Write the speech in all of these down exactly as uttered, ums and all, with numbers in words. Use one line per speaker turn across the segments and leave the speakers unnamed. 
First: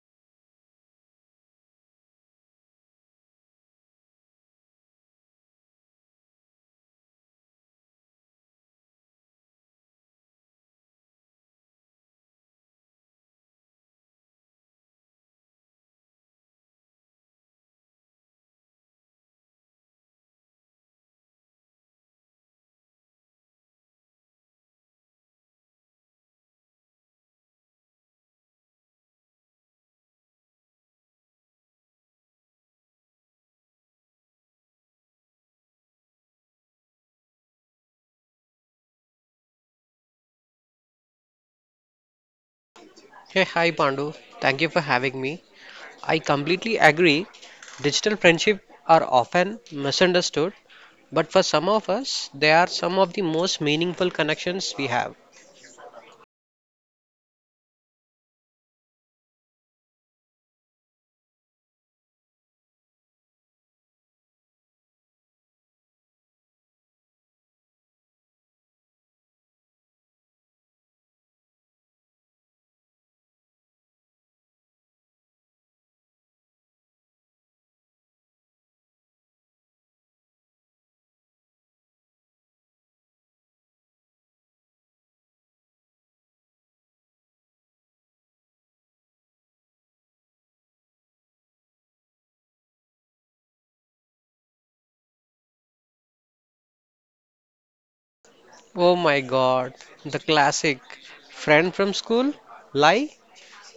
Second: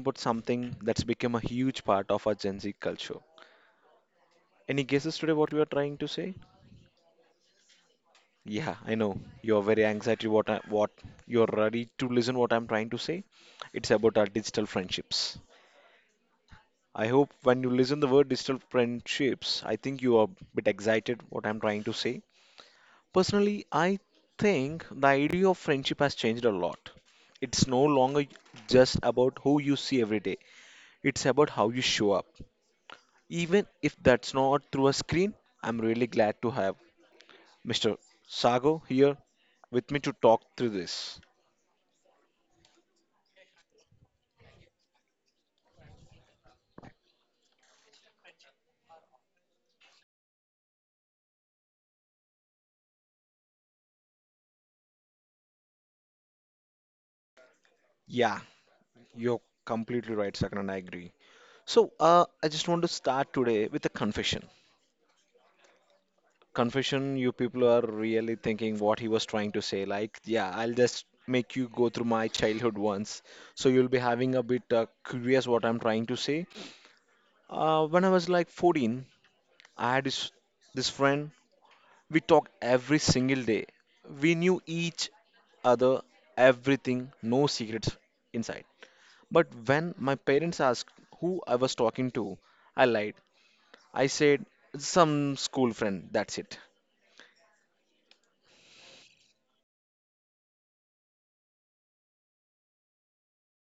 about something that's become a huge part of our Gen Z culture. Any guesses today what we are trying to say? Yeah, I know you're very anxiety. What I, what you're ready to listen? What I'm trying to say? It's about our digital friendships. I hope when you listen the word digital friendships, I think you are a bit excited what I'm trying to say. Personally, I think the idea of friendship has changed a lot. It's no longer just about who you see every day. It's about how you show up. Even if that's not through a screen, I'm really glad to have mister Sago here with me to talk through this.
Hey, hi Pandu. Thank you for having me. I completely agree. Digital friendship are often misunderstood, but for some of us, they are some of the most meaningful connections we have.
Yeah, you're completely right, Sakan, and I agree. So, uh, I just want to start today with a confession. Confession, you people are really thinking what he was trying to say. Like, yeah, I'll just make you go through my childhood once. So, you'll be having a bit uh, curious what I'm trying to say. Uh, when I was like fourteen, I had this, this friend. We talked every single day. We knew each other, everything, no secrets inside. But when my parents asked who I was talking to, I lied. I said, some school friend, that's it.
Oh my God, the classic friend from school? Lie?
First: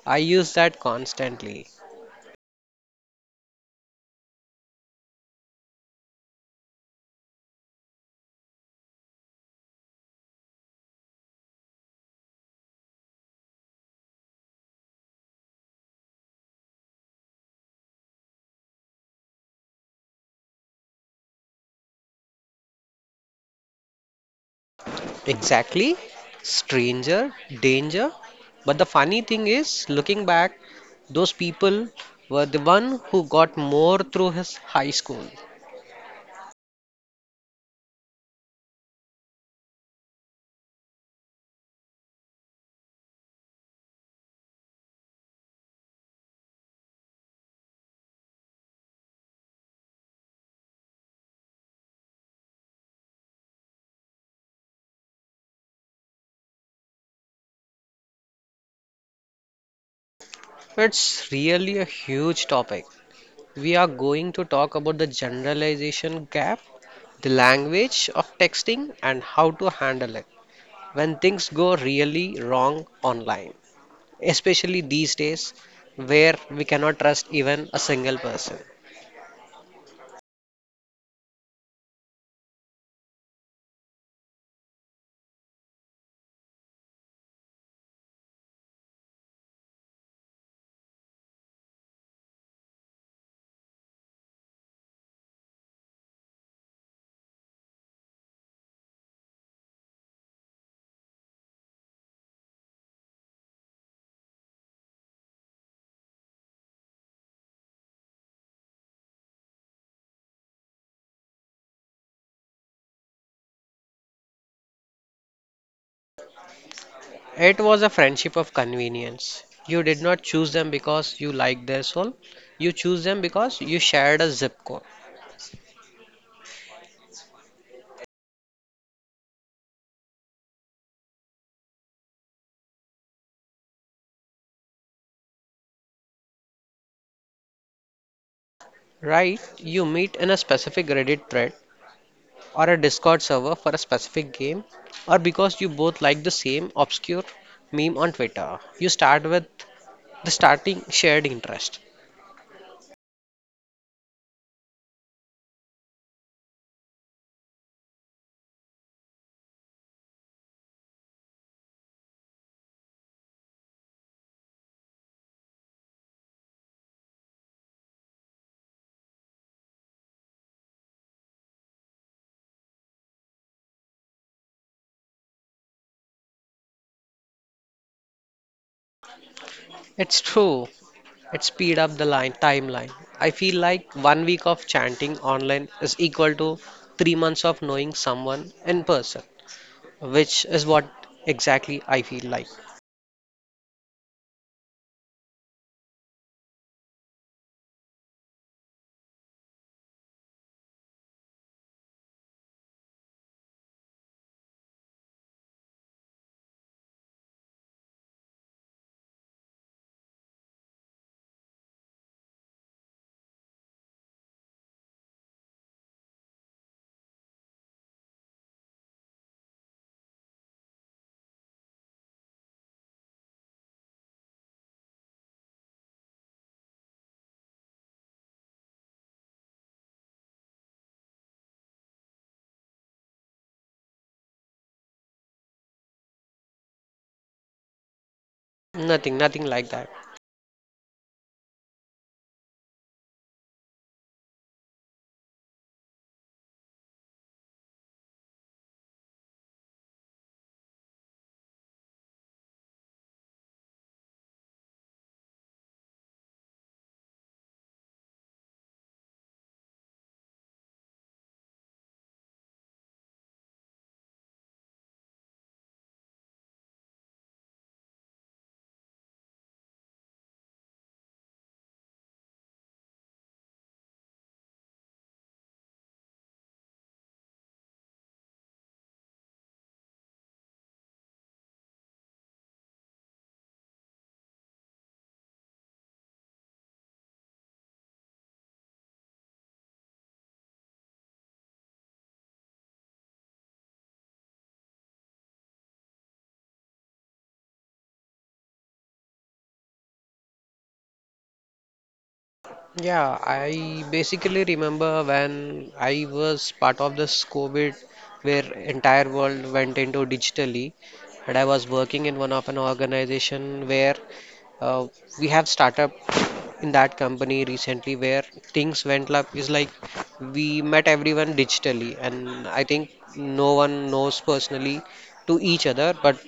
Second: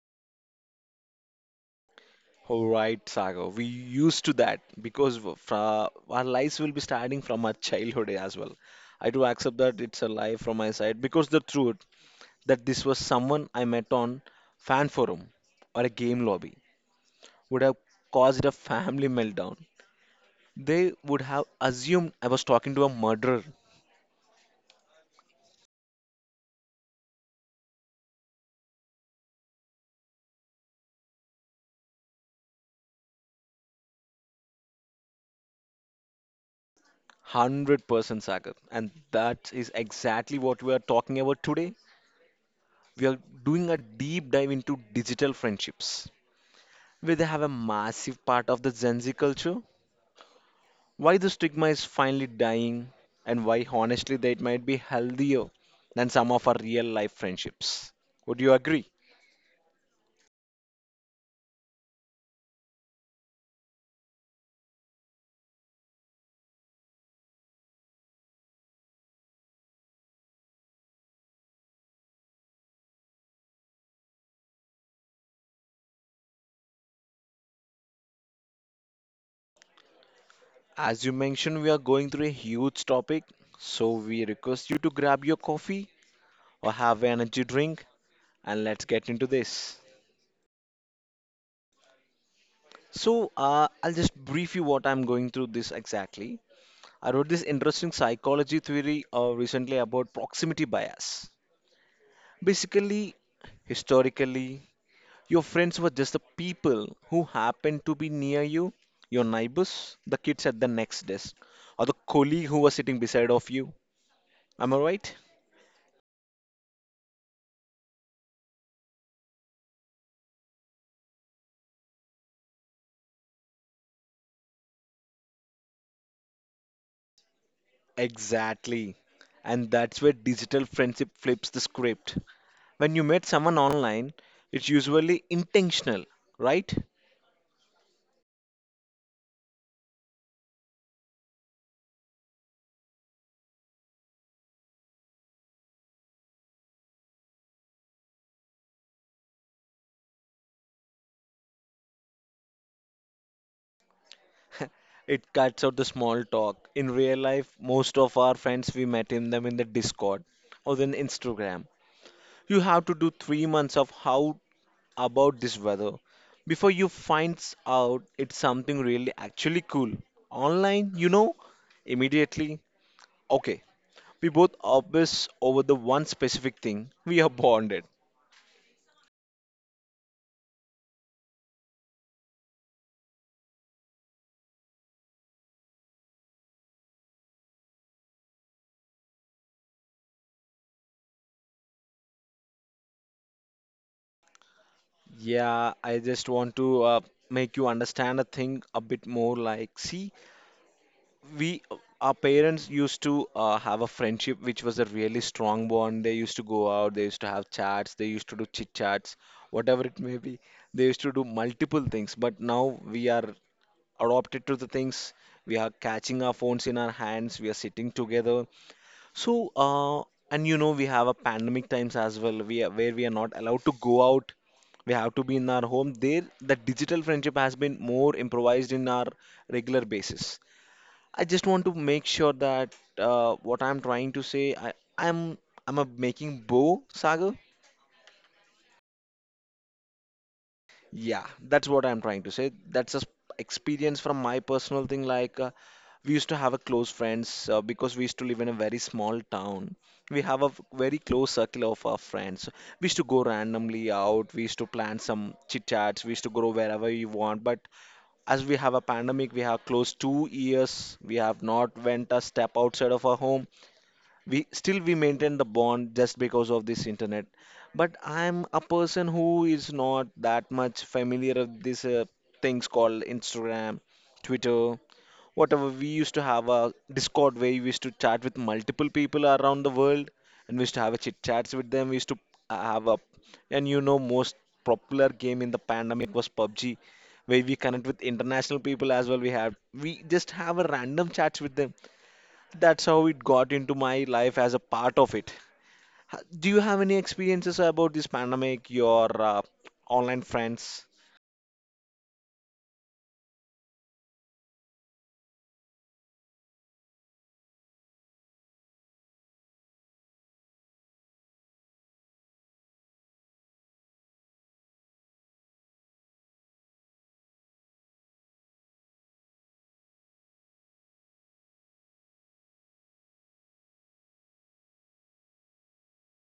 I use that constantly.
Alright, Sagar, we used to that because w- fra our lives will be starting from our childhood as well. I do accept that it's a lie from my side because the truth that this was someone I met on fan forum or a game lobby would have caused a family meltdown. They would have assumed I was talking to a murderer.
Exactly. Stranger, danger. But the funny thing is, looking back, those people were the one who got more through his high school.
one hundred percent Sagar. And that is exactly what we are talking about today. We are doing a deep dive into digital friendships, where they have a massive part of the Gen Z culture. Why the stigma is finally dying, and why honestly that might be healthier than some of our real life friendships. Would you agree?
It's really a huge topic. We are going to talk about the generalization gap, the language of texting, and how to handle it when things go really wrong online, especially these days where we cannot trust even a single person.
As you mentioned, we are going through a huge topic, so we request you to grab your coffee or have an energy drink and let's get into this. So, uh, I'll just brief you what I'm going through this exactly. I wrote this interesting psychology theory uh, recently about proximity bias. Basically, historically, your friends were just the people who happened to be near you, your neighbors, the kids at the next desk, or the colleague who was sitting beside of you. Am I right?
It was a friendship of convenience. You did not choose them because you liked their soul, you choose them because you shared a zip code.
Exactly. And that's where digital friendship flips the script. When you meet someone online, it's usually intentional, right?
Right, you meet in a specific Reddit thread or a Discord server for a specific game, or because you both like the same obscure meme on Twitter. You start with the starting shared interest.
It cuts out the small talk. In real life, most of our friends we met in them in the Discord or then Instagram. You have to do three months of how about this weather before you finds out it's something really actually cool. Online, you know, immediately. Okay, we both obsess over the one specific thing. We are bonded.
It's true. It speed up the line timeline. I feel like one week of chanting online is equal to three months of knowing someone in person, which is what exactly I feel like.
Yeah, I just want to uh, make you understand a thing a bit more. Like, see, we our parents used to uh, have a friendship which was a really strong bond. They used to go out, they used to have chats, they used to do chit chats, whatever it may be. They used to do multiple things, but now we are adopted to the things. We are catching our phones in our hands. We are sitting together. So, uh, and you know, we have a pandemic times as well. We are, where we are not allowed to go out. We have to be in our home. There, the digital friendship has been more improvised in our regular basis. I just want to make sure that uh, what I'm trying to say, I, I'm I'm a making bow, Sagar.
Nothing, nothing like that.
Yeah, that's what I'm trying to say. That's a s- experience from my personal thing. Like uh, we used to have a close friends uh, because we used to live in a very small town. We have a f- very close circle of our friends. We used to go randomly out. We used to plan some chit chats. We used to go wherever we want. But as we have a pandemic, we have close two years. We have not went a step outside of our home. We still we maintain the bond just because of this internet. But I'm a person who is not that much familiar of these uh, things called Instagram, Twitter, whatever. We used to have a Discord where we used to chat with multiple people around the world, and we used to have a chit chats with them. We used to uh, have a And you know most popular game in the pandemic was PUBG where we connect with international people as well. We have we just have a random chats with them. That's how it got into my life as a part of it. Ha- Do you have any experiences about this pandemic, your uh, online friends?
Yeah, I basically remember when I was part of this COVID where entire world went into digitally and I was working in one of an organization where uh, we have startup in that company recently where things went up is like we met everyone digitally, and I think no one knows personally to each other, but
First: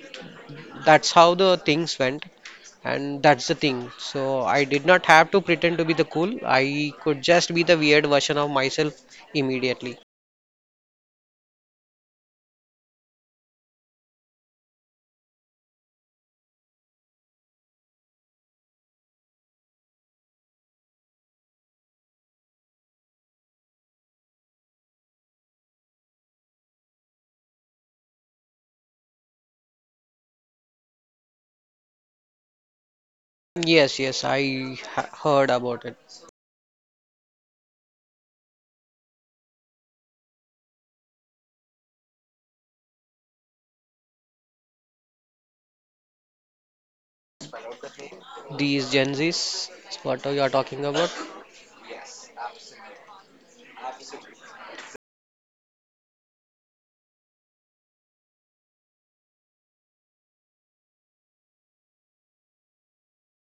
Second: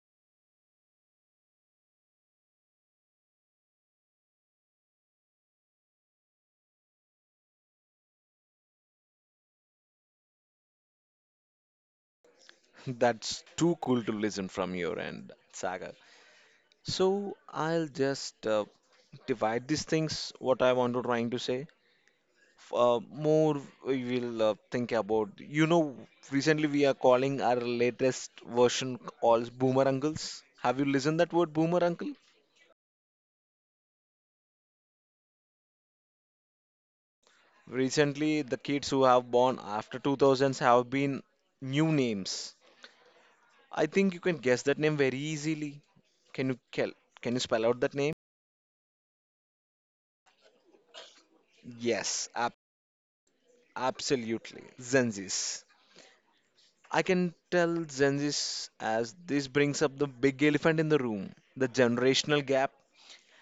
that's how the things went, and that's the thing. So I did not have to pretend to be the cool. I could just be the weird version of myself immediately.
That's too cool to listen from your end, Saga. So I'll just uh, divide these things, what I want to trying to say. F- Uh, more we will uh, think about, you know, recently we are calling our latest version calls boomer uncles. Have you listened that word boomer uncle?
Yes, yes, I ha heard about it.
Recently, the kids who have born after two thousands have been new names. I think you can guess that name very easily. Can you cal- can you spell out that name?
These Gen Zs, what are you talking about?
Yes, ab- absolutely. Zenzis. I can tell Zenzis as this brings up the big elephant in the room, the generational gap.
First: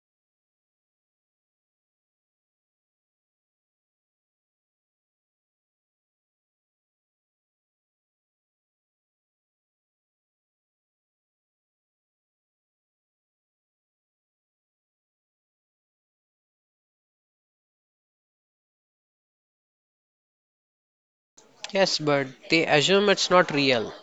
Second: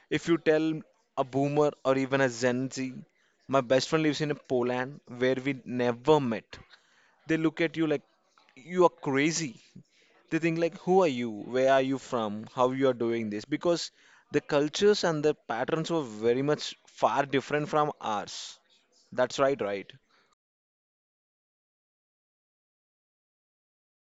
If you tell a boomer or even a Gen Z, my best friend lives in Poland where we never met. They look at you like you are crazy. They think like who are you, where are you from, how you are doing this? Because the cultures and the patterns were very much far different from ours. That's right, right.
Yes, but they assume it's not real.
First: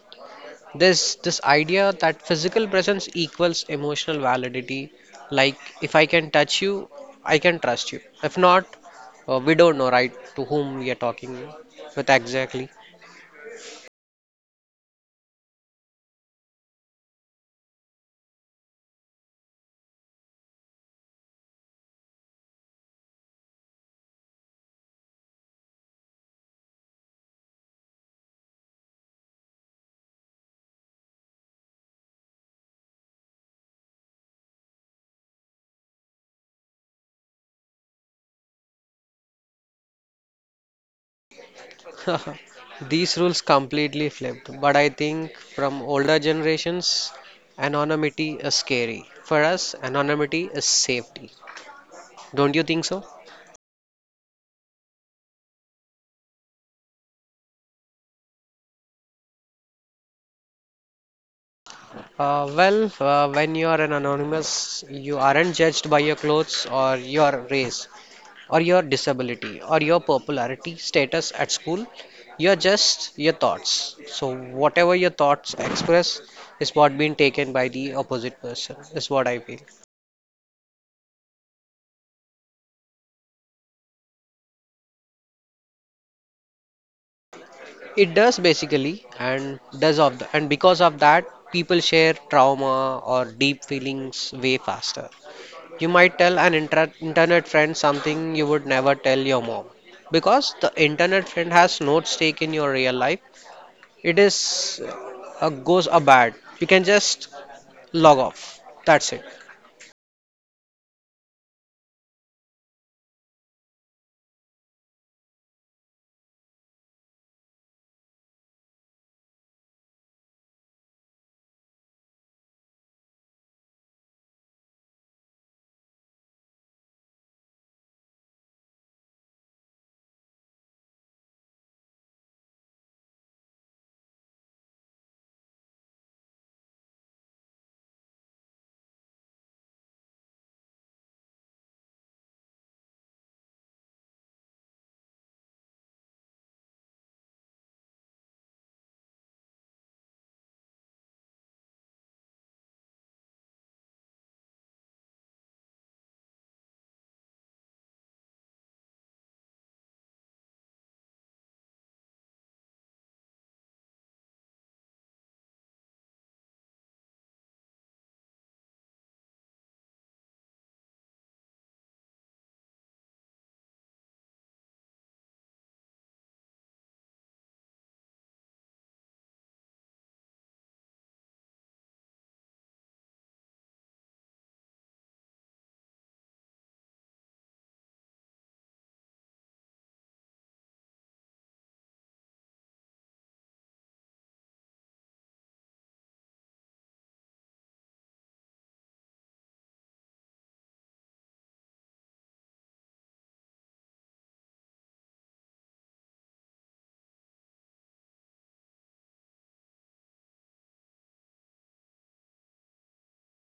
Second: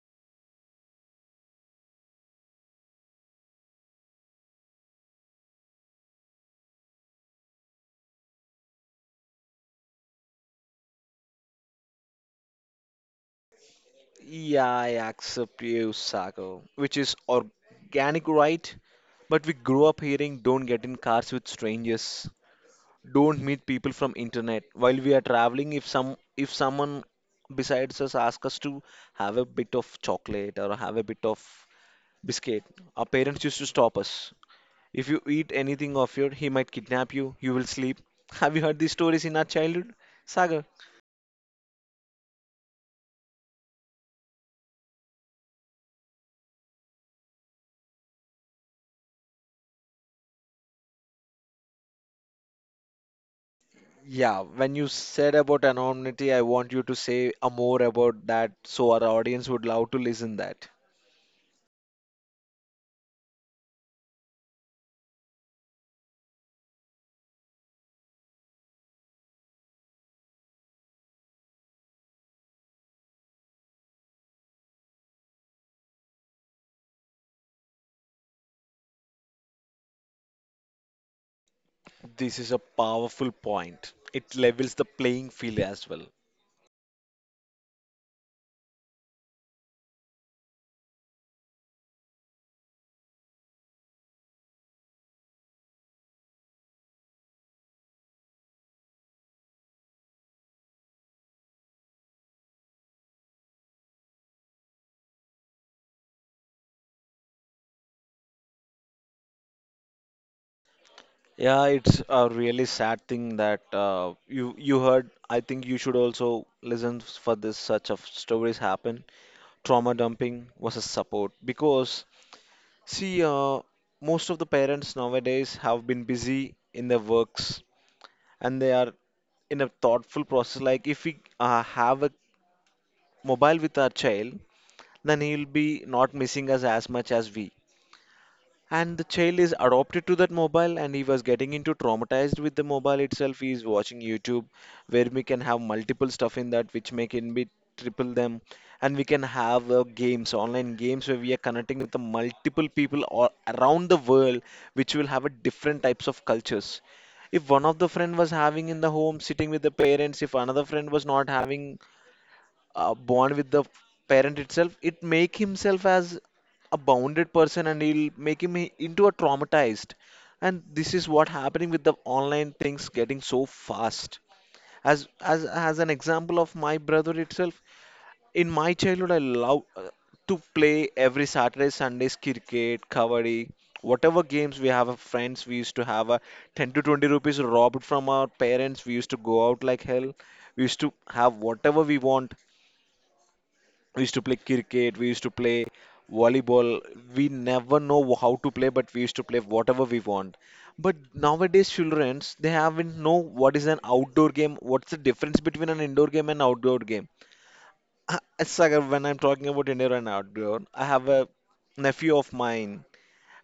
This this idea that physical presence equals emotional validity, like if I can touch you, I can trust you. If not, uh, we don't know, right, to whom we are talking with exactly.
Yeah, I accept you Sago which is organic, right? But we grew up hearing don't get in cars with strangers, don't meet people from internet. While we are traveling, if some if someone besides us ask us to have a bit of chocolate or have a bit of biscuit, our parents used to stop us. If you eat anything of your he might kidnap you, you will sleep. Have you heard these stories in our childhood, Sagar?
These rules completely flipped, but I think from older generations, anonymity is scary. For us, anonymity is safety. Don't you think so?
Yeah, when you said about anonymity, I want you to say a more about that so our audience would love to listen that.
Uh, well, uh, when you are an anonymous, you aren't judged by your clothes or your race or your disability or your popularity status at school. You're just your thoughts. So, whatever your thoughts express is what being taken by the opposite person, is what I feel.
This is a powerful point. It levels the playing field as well.
It does basically, and does of the, and because of that, people share trauma or deep feelings way faster. You might tell an intra- internet friend something you would never tell your mom because the internet friend has no stake in your real life. It is a goes a bad. You can just log off. That's it.
Yeah, it's a really sad thing that uh, you you heard. I think you should also listen for this such of stories happen. Trauma dumping versus support because see, uh, most of the parents nowadays have been busy in their works and they are in a thoughtful process. Like if we uh, have a mobile with our child, then he'll be not missing us as much as we. And the child is adopted to that mobile and he was getting into traumatized with the mobile itself. He is watching YouTube where we can have multiple stuff in that which make him be triple them. And we can have uh, games, online games where we are connecting with the multiple people all around the world, which will have a different types of cultures. If one of the friend was having in the home sitting with the parents, if another friend was not having uh, bond with the parent itself, it make himself as a bounded person and he'll make him i- into a traumatized. And this is what happening with the online things getting so fast. As as as an example of my brother itself, in my childhood I love uh, to play every saturday sundays cricket kabaddi whatever games we have uh, friends. We used to have a ten to twenty rupees robbed from our parents. We used to go out like hell. We used to have whatever we want. We used to play cricket, we used to play volleyball. We never know how to play but we used to play whatever we want. But nowadays childrens they haven't know what is an outdoor game, what's the difference between an indoor game and outdoor game. I- it's like uh, when I'm talking about indoor and outdoor I have a nephew of mine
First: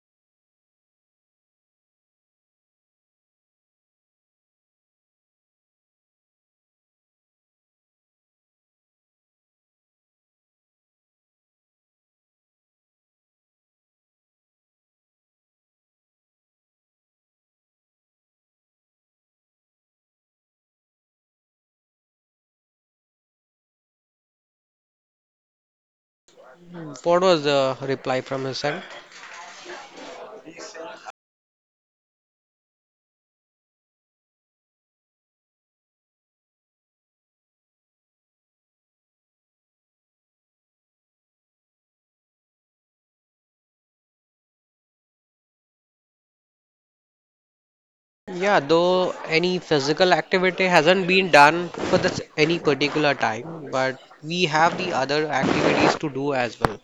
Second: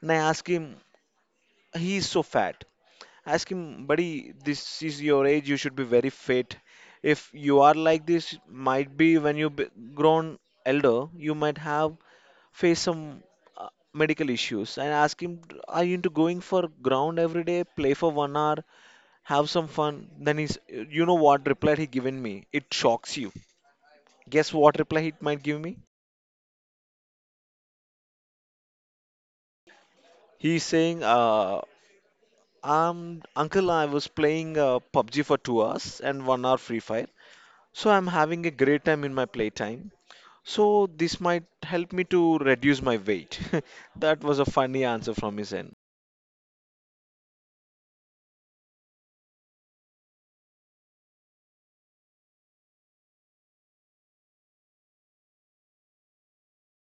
and I ask him. He's so fat. Ask him, buddy, this is your age, you should be very fit. If you are like this, might be when you be grown elder, you might have face some uh, medical issues. And ask him, are you into going for ground every day, play for one hour, have some fun? Then he's, you know what reply he given me? It shocks you. Guess what reply he might give me?
What was the reply from his end?
He's saying, uh, um, Uncle, I was playing uh, PUBG for two hours and one hour Free Fire. So I'm having a great time in my playtime. So this might help me to reduce my weight. That was a funny answer from his end.
Yeah, though any physical activity hasn't been done for this any particular time, but we have the other activities to do as well.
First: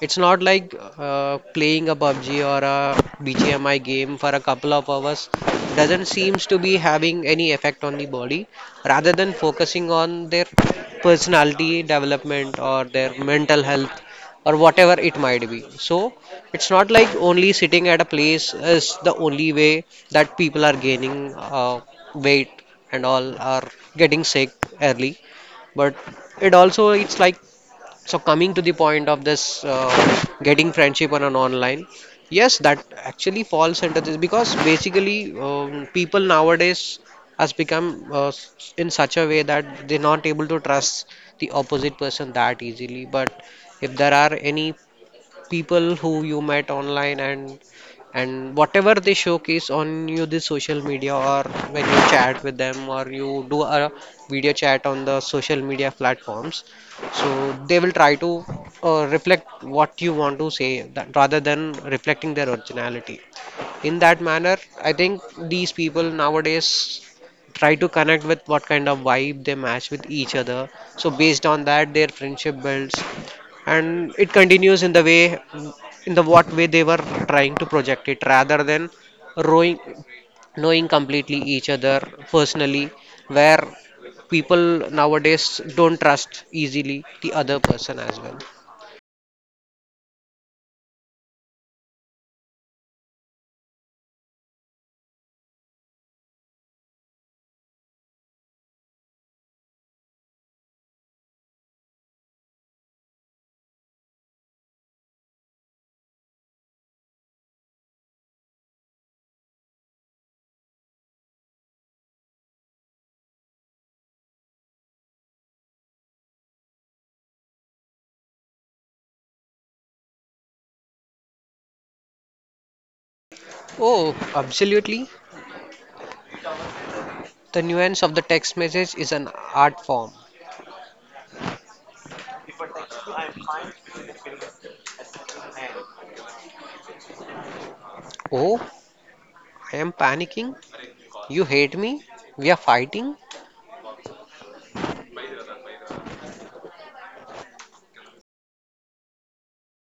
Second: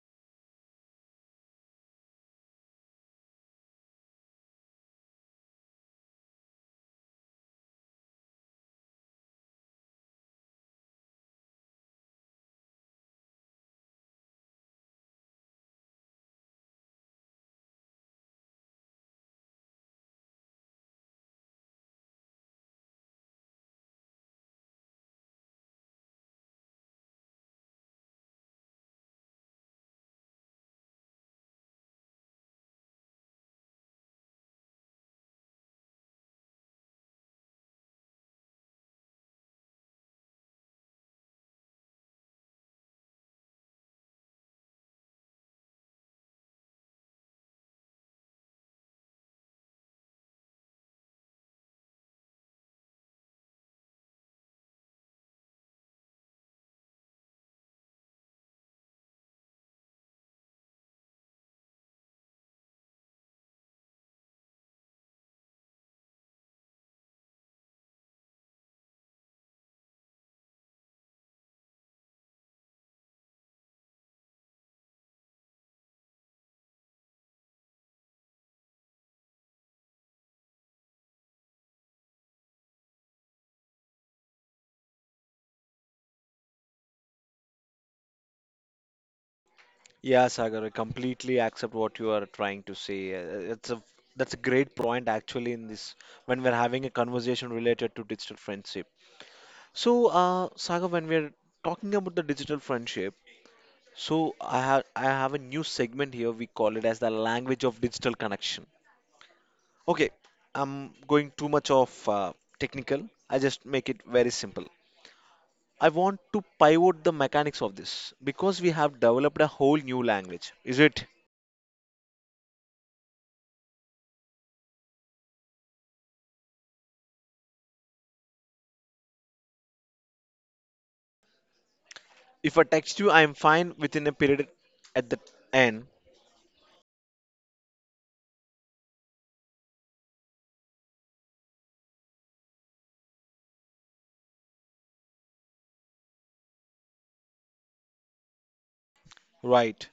It's not like uh, playing a pub g or a B G M I game for a couple of hours doesn't seems to be having any effect on the body, rather than focusing on their personality development or their mental health or whatever it might be. So it's not like only sitting at a place is the only way that people are gaining uh, weight and all are getting sick early, but it also it's like, so coming to the point of this uh, getting friendship on an online, yes, that actually falls under this because basically um, people nowadays has become uh, s- in such a way that they're not able to trust the opposite person that easily. But if there are any people who you met online, and and whatever they showcase on you the social media, or when you chat with them or you do a video chat on the social media platforms, so they will try to uh, reflect what you want to say that, rather than reflecting their originality. In that manner, I think these people nowadays try to connect with what kind of vibe they match with each other, so based on that their friendship builds, and it continues in the way, in the what way they were trying to project it, rather than rowing knowing completely each other personally, where people nowadays don't trust easily the other person as well.
Yeah, Sagar, I completely accept what you are trying to say. Uh, It's a That's a great point actually in this, when we're having a conversation related to digital friendship. So, uh, Sagar, when we're talking about the digital friendship, so I have I have a new segment here. We call it as the language of digital connection. Okay, I'm going too much of uh, technical. I just make it very simple. I want to pivot the mechanics of this because we have developed a whole new language. Is it?
Oh, absolutely, the nuance of the text message is an art form.
If I text you, I'm fine, within a period at the end,
Oh, I am panicking, you hate me, we are fighting.
right?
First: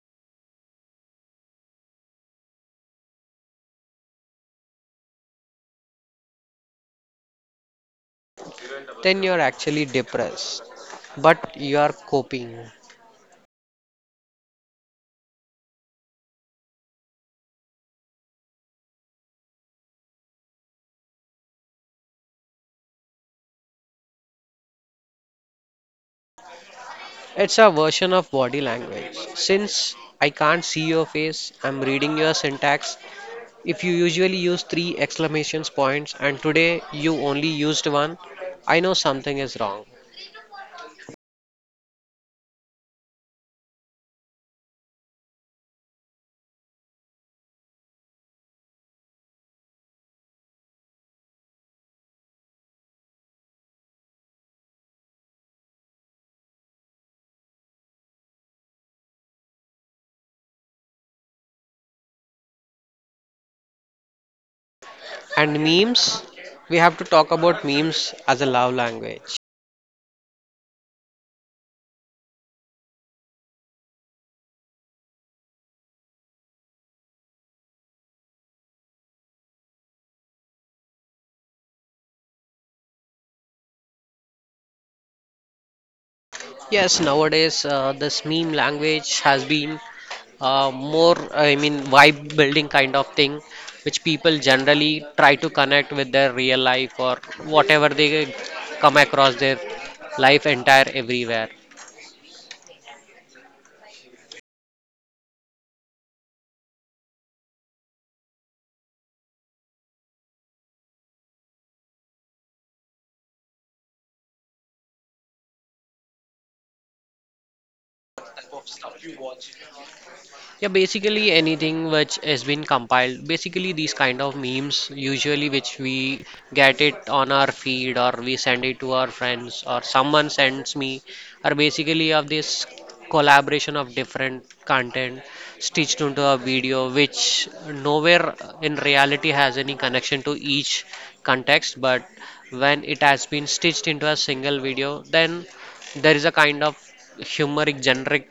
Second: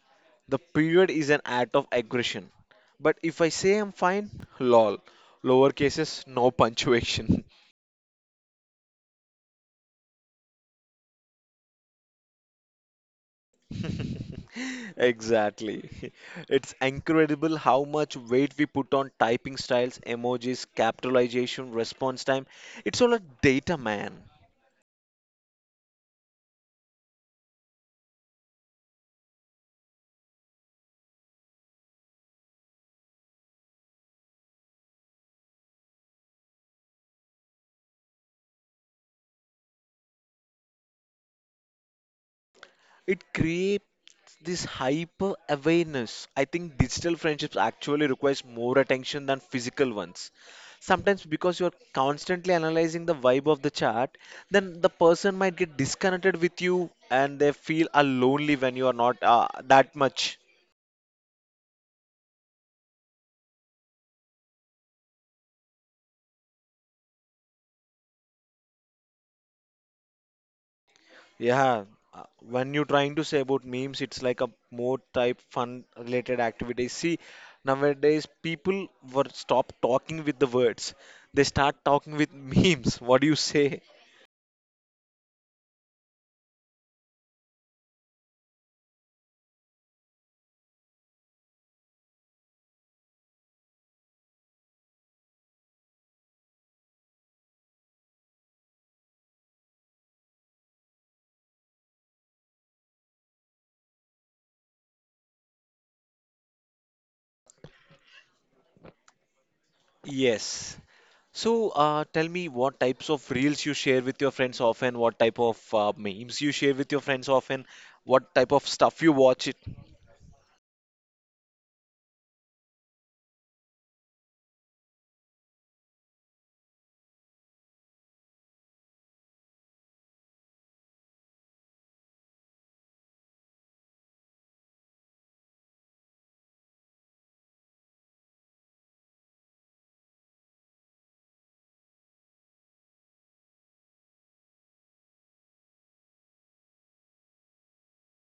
The period is an act of aggression. But if I say I'm fine, lol, lower cases, no punctuation.
Then you're actually depressed, but you are coping.
Exactly. It's incredible how much weight we put on typing styles, emojis, capitalization, response time. It's all a data, man.
It's a version of body language. Since I can't see your face, I'm reading your syntax. If you usually use three exclamation points and today you only used one, I know something is wrong.
It creates this hyper awareness. I think digital friendships actually requires more attention than physical ones. Sometimes because you're constantly analyzing the vibe of the chat, then the person might get disconnected with you and they feel uh, lonely when you are not uh, that much.
And memes? We have to talk about memes as a love language.
Yeah, uh, when you're trying to say about memes, it's like a more type fun related activity. See, nowadays people were stop talking with the words. They start talking with memes. What do you say?
Yes, nowadays uh, this meme language has been uh, more, I mean, vibe building kind of thing, which people generally try to connect with their real life or whatever they come across their life entire everywhere.
Yes. So, uh, tell me what types of reels you share with your friends often, what type of uh, memes you share with your friends often, what type of stuff you watch it.
Yeah, basically anything which has been compiled, basically these kind of memes usually which we get it on our feed or we send it to our friends or someone sends me are basically of this collaboration of different content stitched into a video which nowhere in reality has any connection to each context. But when it has been stitched into a single video, then there is a kind of humoric generic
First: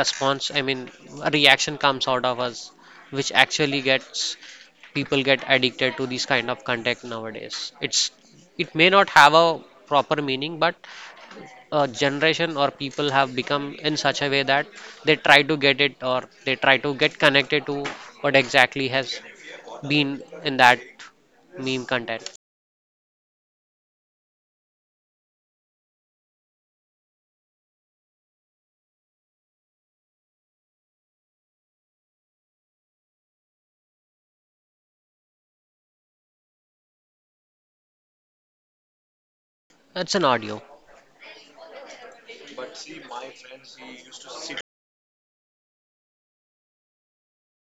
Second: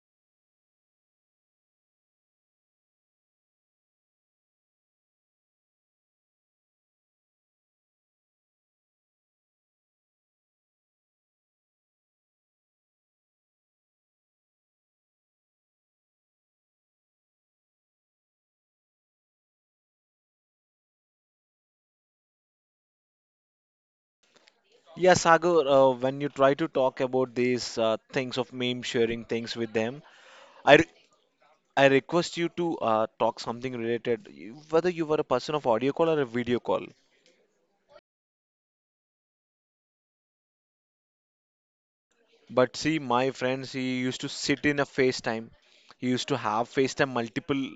response, I mean, a reaction comes out of us, which actually gets people get addicted to these kind of content nowadays. It's it may not have a proper meaning, but a generation or people have become in such a way that they try to get it or they try to get connected to what exactly has been in that meme content.
Yeah, Sagar, uh, when you try to talk about these uh, things of meme sharing things with them, I, I request you to uh, talk something related, you- whether you were a person of audio call or a video call.
That's an audio.
But see, my friends, he used to sit in a FaceTime. He used to have FaceTime multiple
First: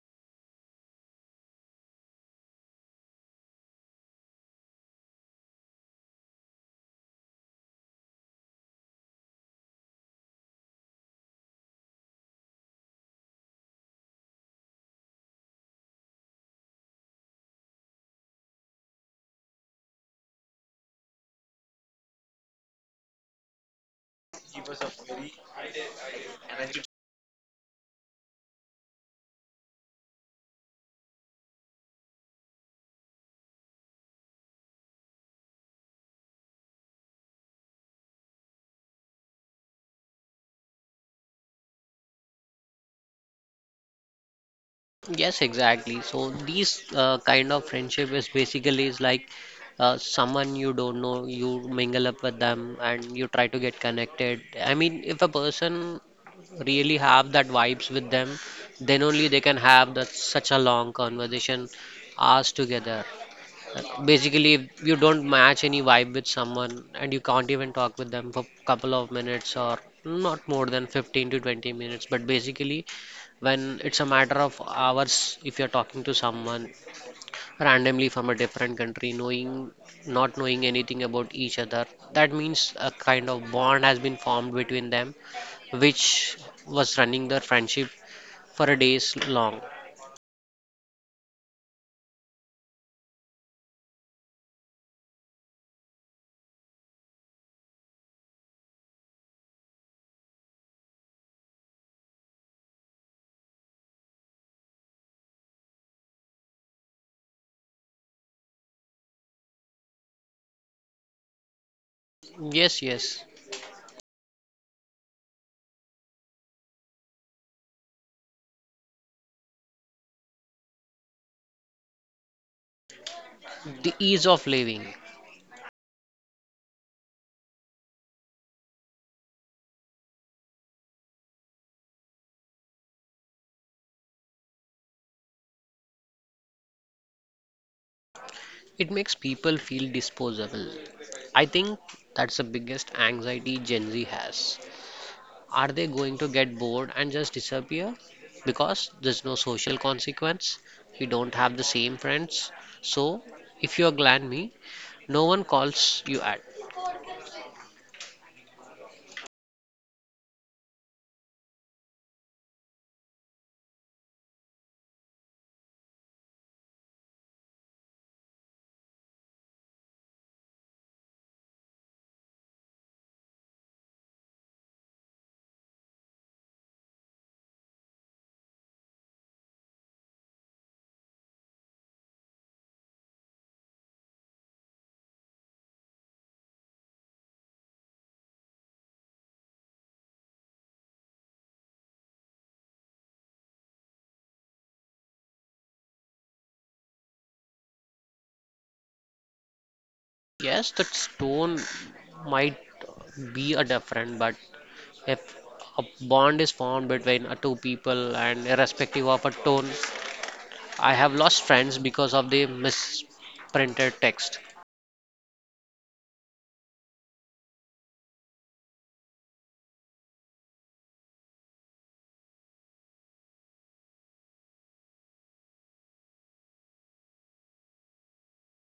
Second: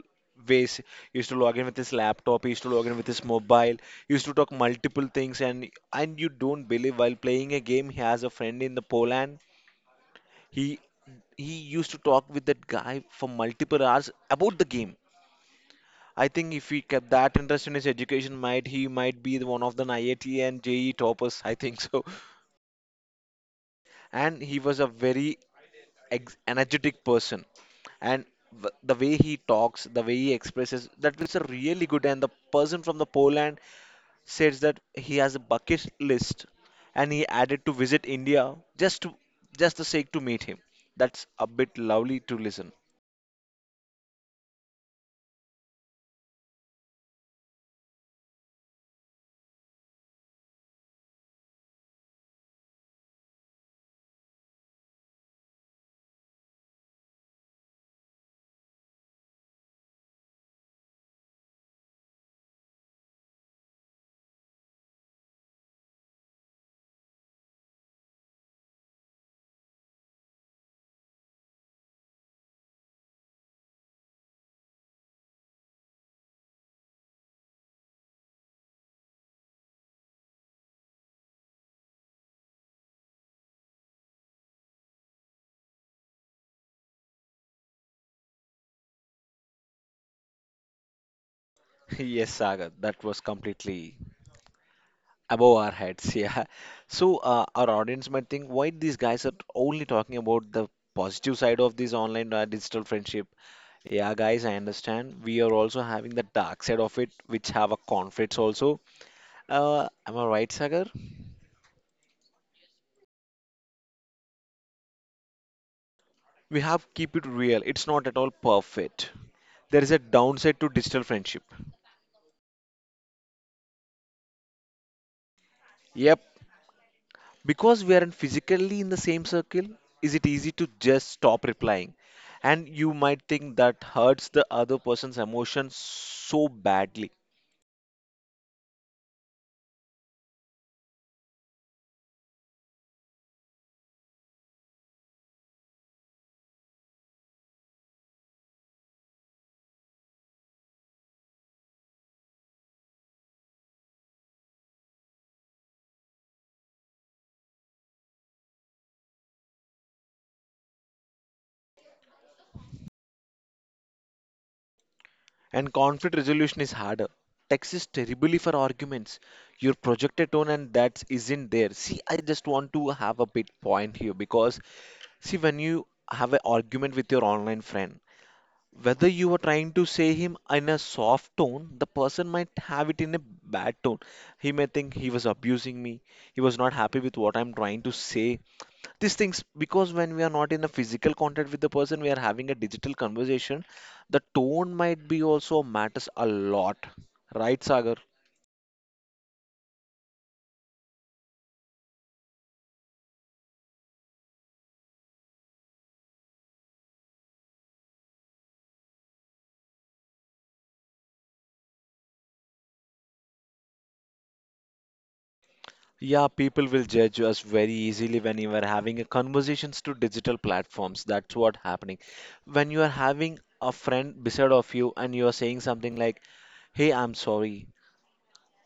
ways. He used to log in with his laptop. He used to log in with his mobile. He used to talk multiple things. And and you don't believe, while playing a game, he has a friend in the Poland. He he used to talk with that guy for multiple hours about the game. I think if he kept that interest in his education, might he might be the one of the I I T and J E toppers. I think so. And he was a very ex- energetic person, and w- the way he talks, the way he expresses, that was a really good. And the person from the Poland says that he has a bucket list, and he added to visit India just to just the sake to meet him. That's a bit lovely to listen.
Yes, exactly. So these uh, kind of friendship is basically is like uh, someone you don't know, you mingle up with them and you try to get connected. I mean, if a person really have that vibes with them, then only they can have that such a long conversation hours together. Basically, if you don't match any vibe with someone and you can't even talk with them for couple of minutes or not more than fifteen to twenty minutes, but basically, when it's a matter of hours, if you're talking to someone randomly from a different country, knowing not knowing anything about each other, that means a kind of bond has been formed between them, which was running their friendship for a days long.
Yes, Sagar, that was completely above our heads. Yeah, so uh, our audience might think why these guys are only talking about the positive side of this online uh, digital friendship. Yeah, guys, I understand we are also having the dark side of it, which have a conflicts also. Uh, am I right, Sagar?
Yes, yes,
We have keep it real. It's not at all perfect. There is a downside to digital friendship.
the ease of living.
Yep. Because we aren't physically in the same circle, is it easy to just stop replying? And you might think that hurts the other person's emotions so badly.
It makes people feel disposable. I think that's the biggest anxiety Gen Z has. Are they going to get bored and just disappear? Because there's no social consequence, you don't have the same friends. So, if you're me, no one calls you at.
And conflict resolution is harder. Text is terribly for arguments. Your projected tone and that isn't there. See, I just want to have have a bit point here because, see, when you have an argument with your online friend, whether you were trying to say him in a soft tone, the person might have it in a bad tone. He may think he was abusing me. He was not happy with what I'm trying to say. These things, because when we are not in a physical contact with the person, we are having a digital conversation, the tone might be also matters a lot. Right, Sagar?
Yes, that stone might be a different, but if a bond is formed between uh, two people and irrespective of a tone, I have lost friends because of the misprinted text.
Yeah, people will judge us very easily when you are having a conversations to digital platforms. That's what happening. When you are having a friend beside of you and you are saying something like, "Hey, I'm sorry.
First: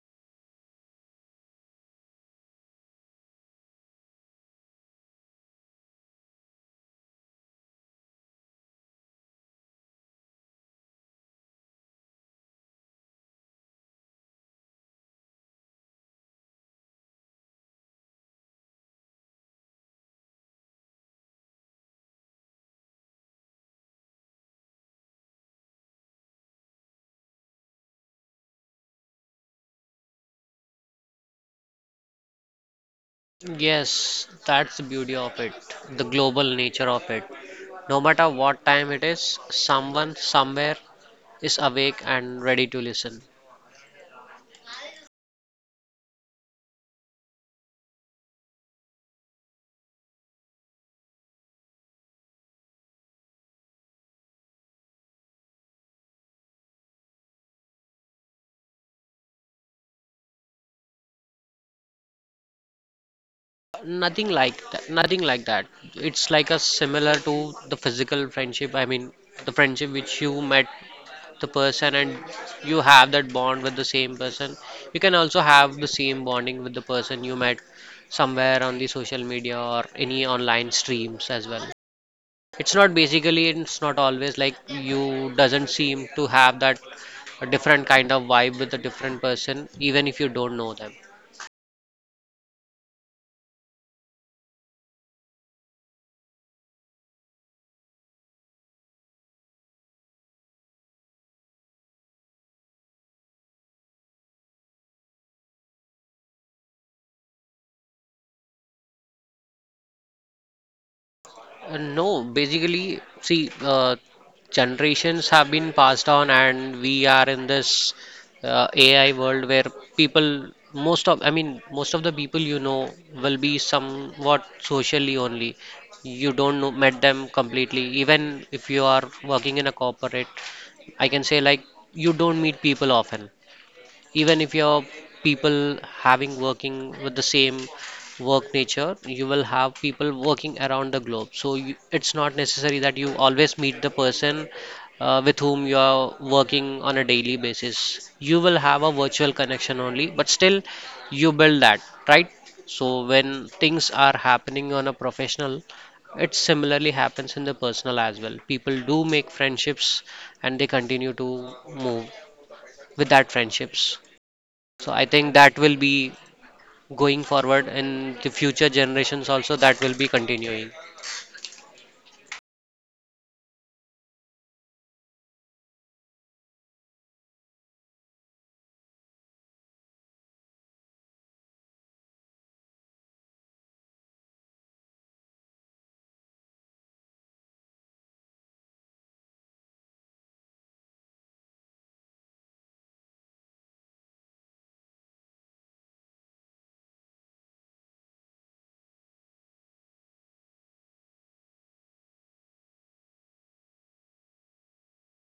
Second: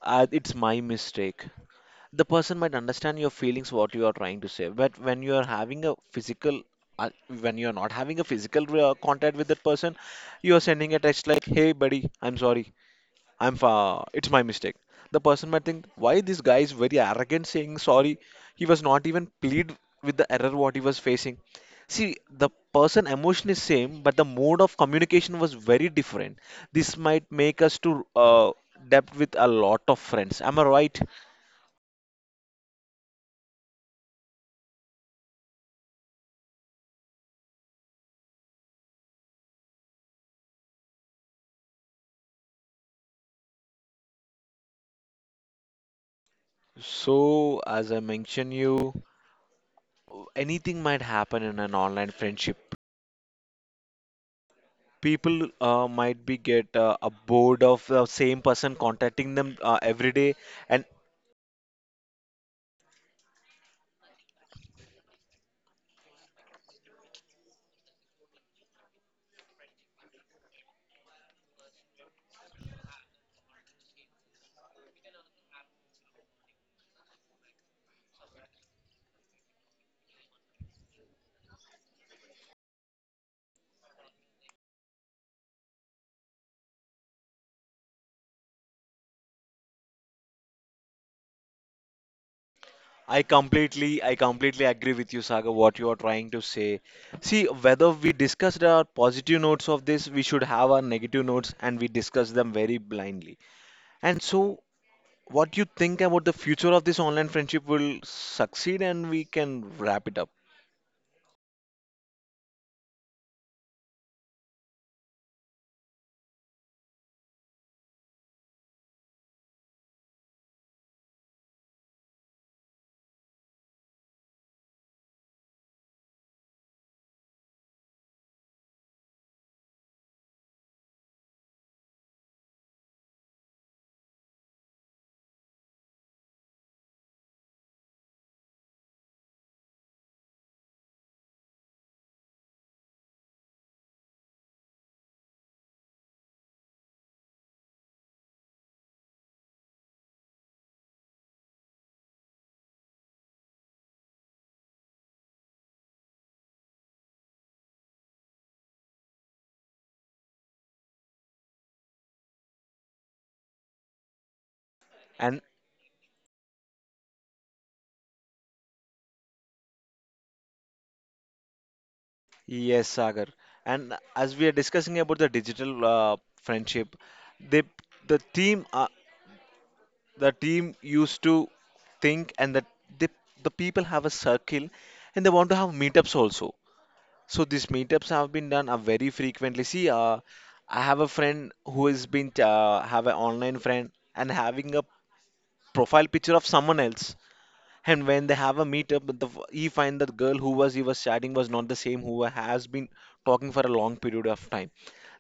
Uh, it's my mistake." The person might understand your feelings, what you are trying to say. But when you are having a physical, uh, when you are not having a physical uh, contact with that person, you are sending a text like, "Hey, buddy, I'm sorry. I'm fa it's my mistake." The person might think, why this guy is very arrogant saying sorry. He was not even plead with the error what he was facing. See, the person emotion is same, but the mode of communication was very different. This might make us to uh, depth with a lot of friends. Am I right?
Yes, that's the beauty of it, the global nature of it. No matter what time it is, someone somewhere is awake and ready to listen.
So, as I mentioned you, anything might happen in an online friendship. People uh, might be get uh, a bored of the same person contacting them uh, every day, and
Nothing like that. Nothing like that. It's like a similar to the physical friendship. I mean, the friendship which you met the person and you have that bond with the same person, you can also have the same bonding with the person you met somewhere on the social media or any online streams as well. It's not basically, it's not always like you doesn't seem to have that different kind of vibe with a different person, even if you don't know them.
I completely, I completely agree with you, Saga, what you are trying to say. See, whether we discussed our positive notes of this, we should have our negative notes and we discuss them very blindly. And so, what you think about the future of this online friendship will succeed and we can wrap it up.
Uh, no, basically, see, uh, generations have been passed on, and we are in this uh, A I world where people, most of, I mean, most of the people you know will be somewhat socially only. You don't know, met them completely. Even if you are working in a corporate, I can say like you don't meet people often, even if your people having working with the same work nature, you will have people working around the globe. So you, it's not necessary that you always meet the person uh, with whom you are working on a daily basis. You will have a virtual connection only, but still you build that, right? So when things are happening on a professional, it similarly happens in the personal as well. People do make friendships, and they continue to move with that friendships. So I think
And
that will be going forward in the future generations also. That will be continuing.
yes, Sagar. And as we are discussing about the digital uh, friendship, they, the theme, uh, the team used to think, and that they, the people have a circle and they want to have meetups also, so these meetups have been done uh, very frequently. See uh, I have a friend who has been uh, have an online friend and having a profile picture of someone else, and when they have a meetup, the, he find that girl who was he was chatting was not the same who has been talking for a long period of time.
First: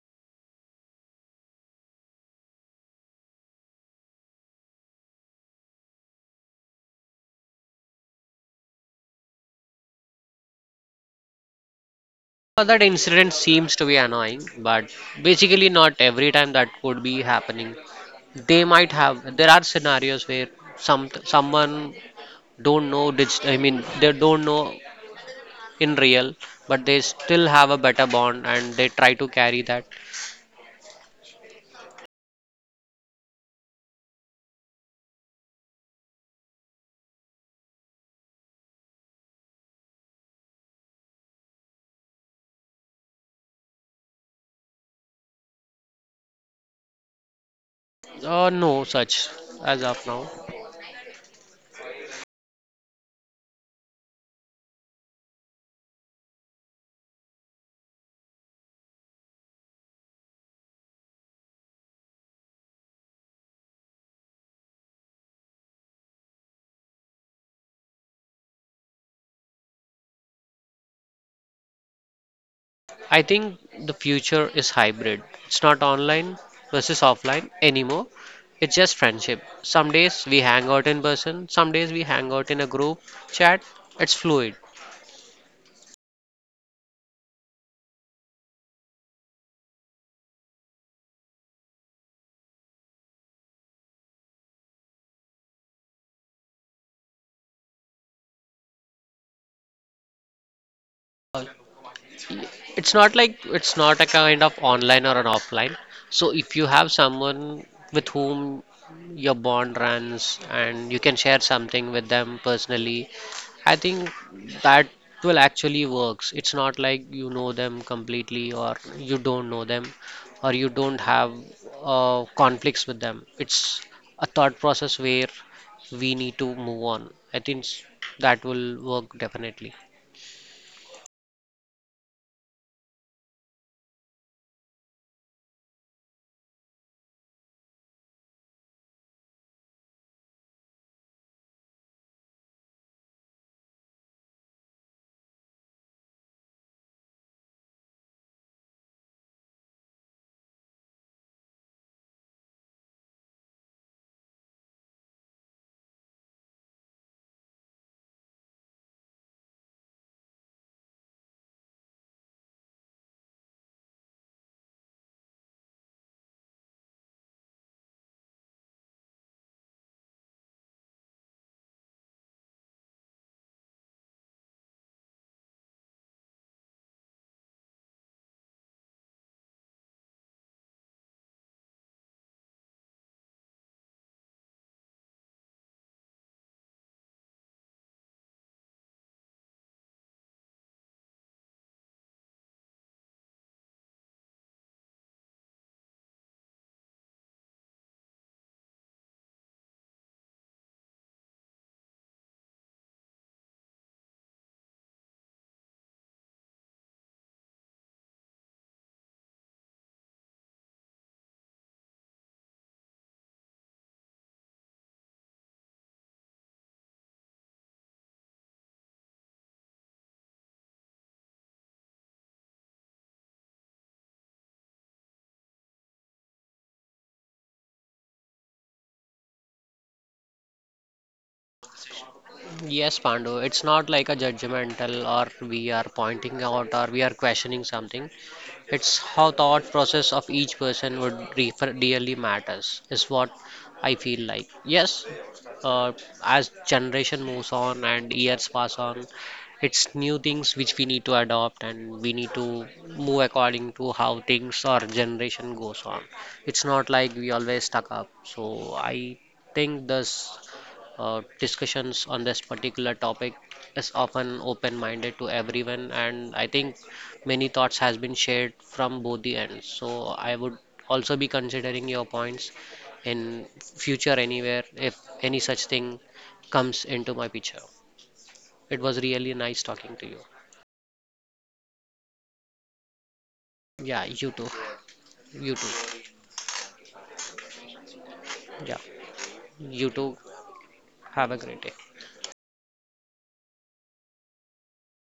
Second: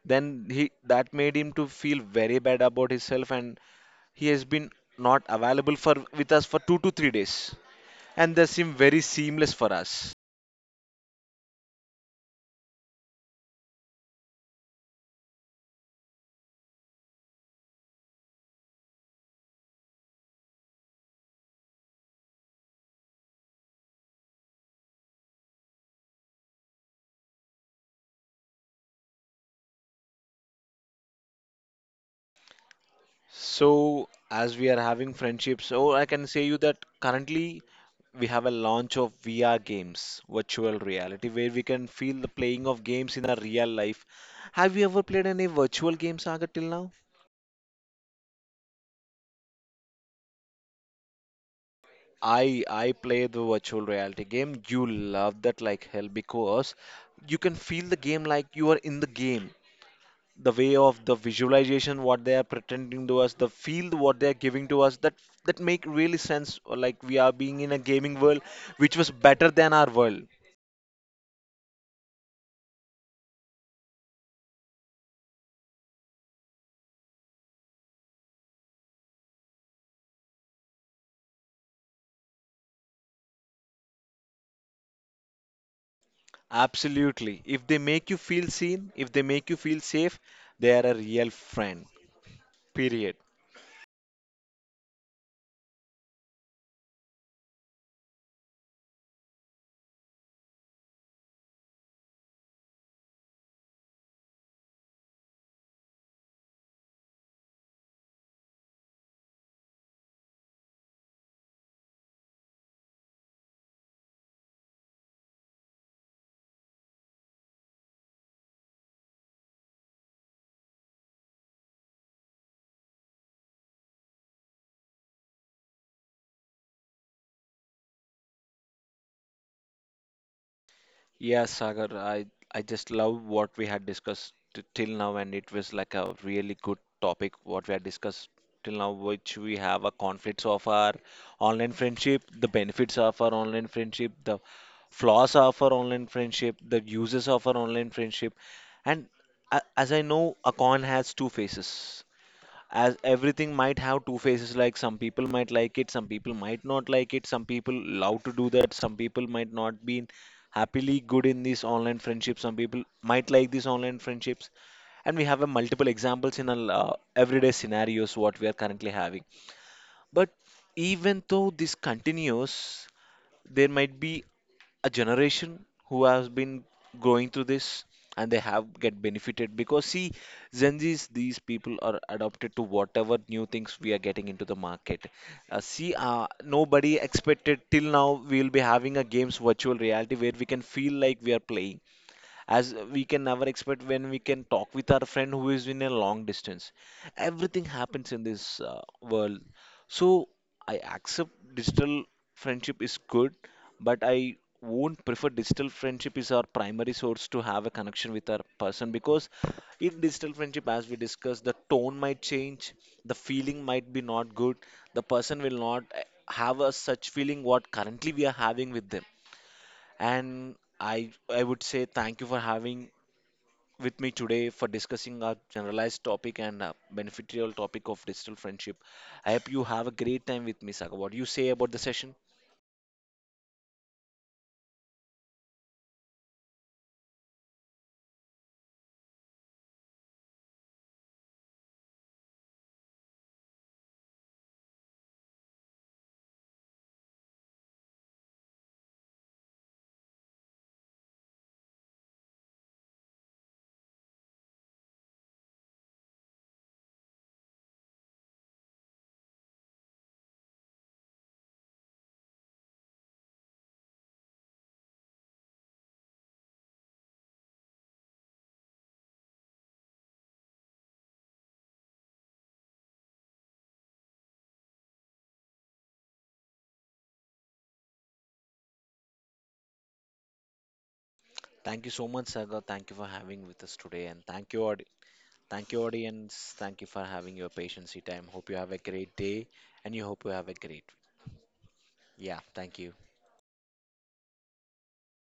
Then he, that made him to feel very bad about himself, and he has been not available for with us for two to three days, and they seem very seamless for us.
Uh, That incident seems to be annoying, but basically not every time that could be happening. They might have, there are scenarios where some someone don't know digital, I mean, they don't know in real, but they still have a better bond and they try to carry that.
So as we are having friendships, so I can say you that currently we have a launch of V R games, virtual reality, where we can feel the playing of games in our real life. Have you ever played any virtual game, Saga, till now?
Uh, no such as of now.
I I play the virtual reality game. You love that like hell because you can feel the game like you are in the game. The way of the visualization what they are pretending to us, the field what they are giving to us, that that make really sense, or like we are being in a gaming world which was better than our world.
I think the future is hybrid. It's not online versus offline anymore. It's just friendship. Some days we hang out in person, some days we hang out in a group chat. It's fluid.
Absolutely. If they make you feel seen, if they make you feel safe, they are a real friend. Period.
It's not like it's not a kind of online or an offline. So if you have someone with whom your bond runs and you can share something with them personally, I think that will actually works. It's not like you know them completely or you don't know them or you don't have uh, conflicts with them. It's a thought process where we need to move on. I think s- that will work definitely.
Yeah, Sagar, I, I just love what we had discussed t- till now, and it was like a really good topic what we had discussed till now, which we have a conflicts of our online friendship, the benefits of our online friendship, the flaws of our online friendship, the uses of our online friendship, and a- as I know, a coin has two faces, as everything might have two faces. Like some people might like it, some people might not like it, some people love to do that, some people might not be happily good in these online friendships, some people might like these online friendships, and we have a multiple examples in our uh, everyday scenarios what we are currently having. But even though this continues, there might be a generation who has been going through this and they have get benefited, because see, Gen Zs, these people are adopted to whatever new things we are getting into the market. Uh, see, uh, nobody expected till now we'll be having a games virtual reality where we can feel like we are playing, as we can never expect when we can talk with our friend who is in a long distance. Everything happens in this uh, world. So I accept digital friendship is good, but I won't prefer digital friendship is our primary source to have a connection with our person, because in digital friendship, as we discussed, the tone might change, the feeling might be not good, the person will not eh, have a such feeling what currently we are having with them, and i i would say thank you for having with me today for discussing our generalized topic and uh, beneficial topic of digital friendship. I hope you have a great time with me, Saga. What do you say about the session?
Yes, Pandu, it's not like a judgmental or we are pointing out or we are questioning something. It's how thought process of each person would re- really matters, is what I feel like. Yes, uh, as generation moves on and years pass on, it's new things which we need to adopt and we need to move according to how things or generation goes on. It's not like we always stuck up. So I think this uh, discussions on this particular topic is often open-minded to everyone, and I think many thoughts has been shared from both the ends. So I would also be considering your points in future anywhere if any such thing comes into my picture. It was really nice talking to you.
Thank you so much, Saga. Thank you for having with us today,
Yeah,
and
you too.
thank you, audi-
You
thank you,
too.
audience. Thank you for having your patience time. Hope you have a
Yeah,
great day,
you
and you
too.
hope you have a great.
Have a great day.
Yeah, thank you.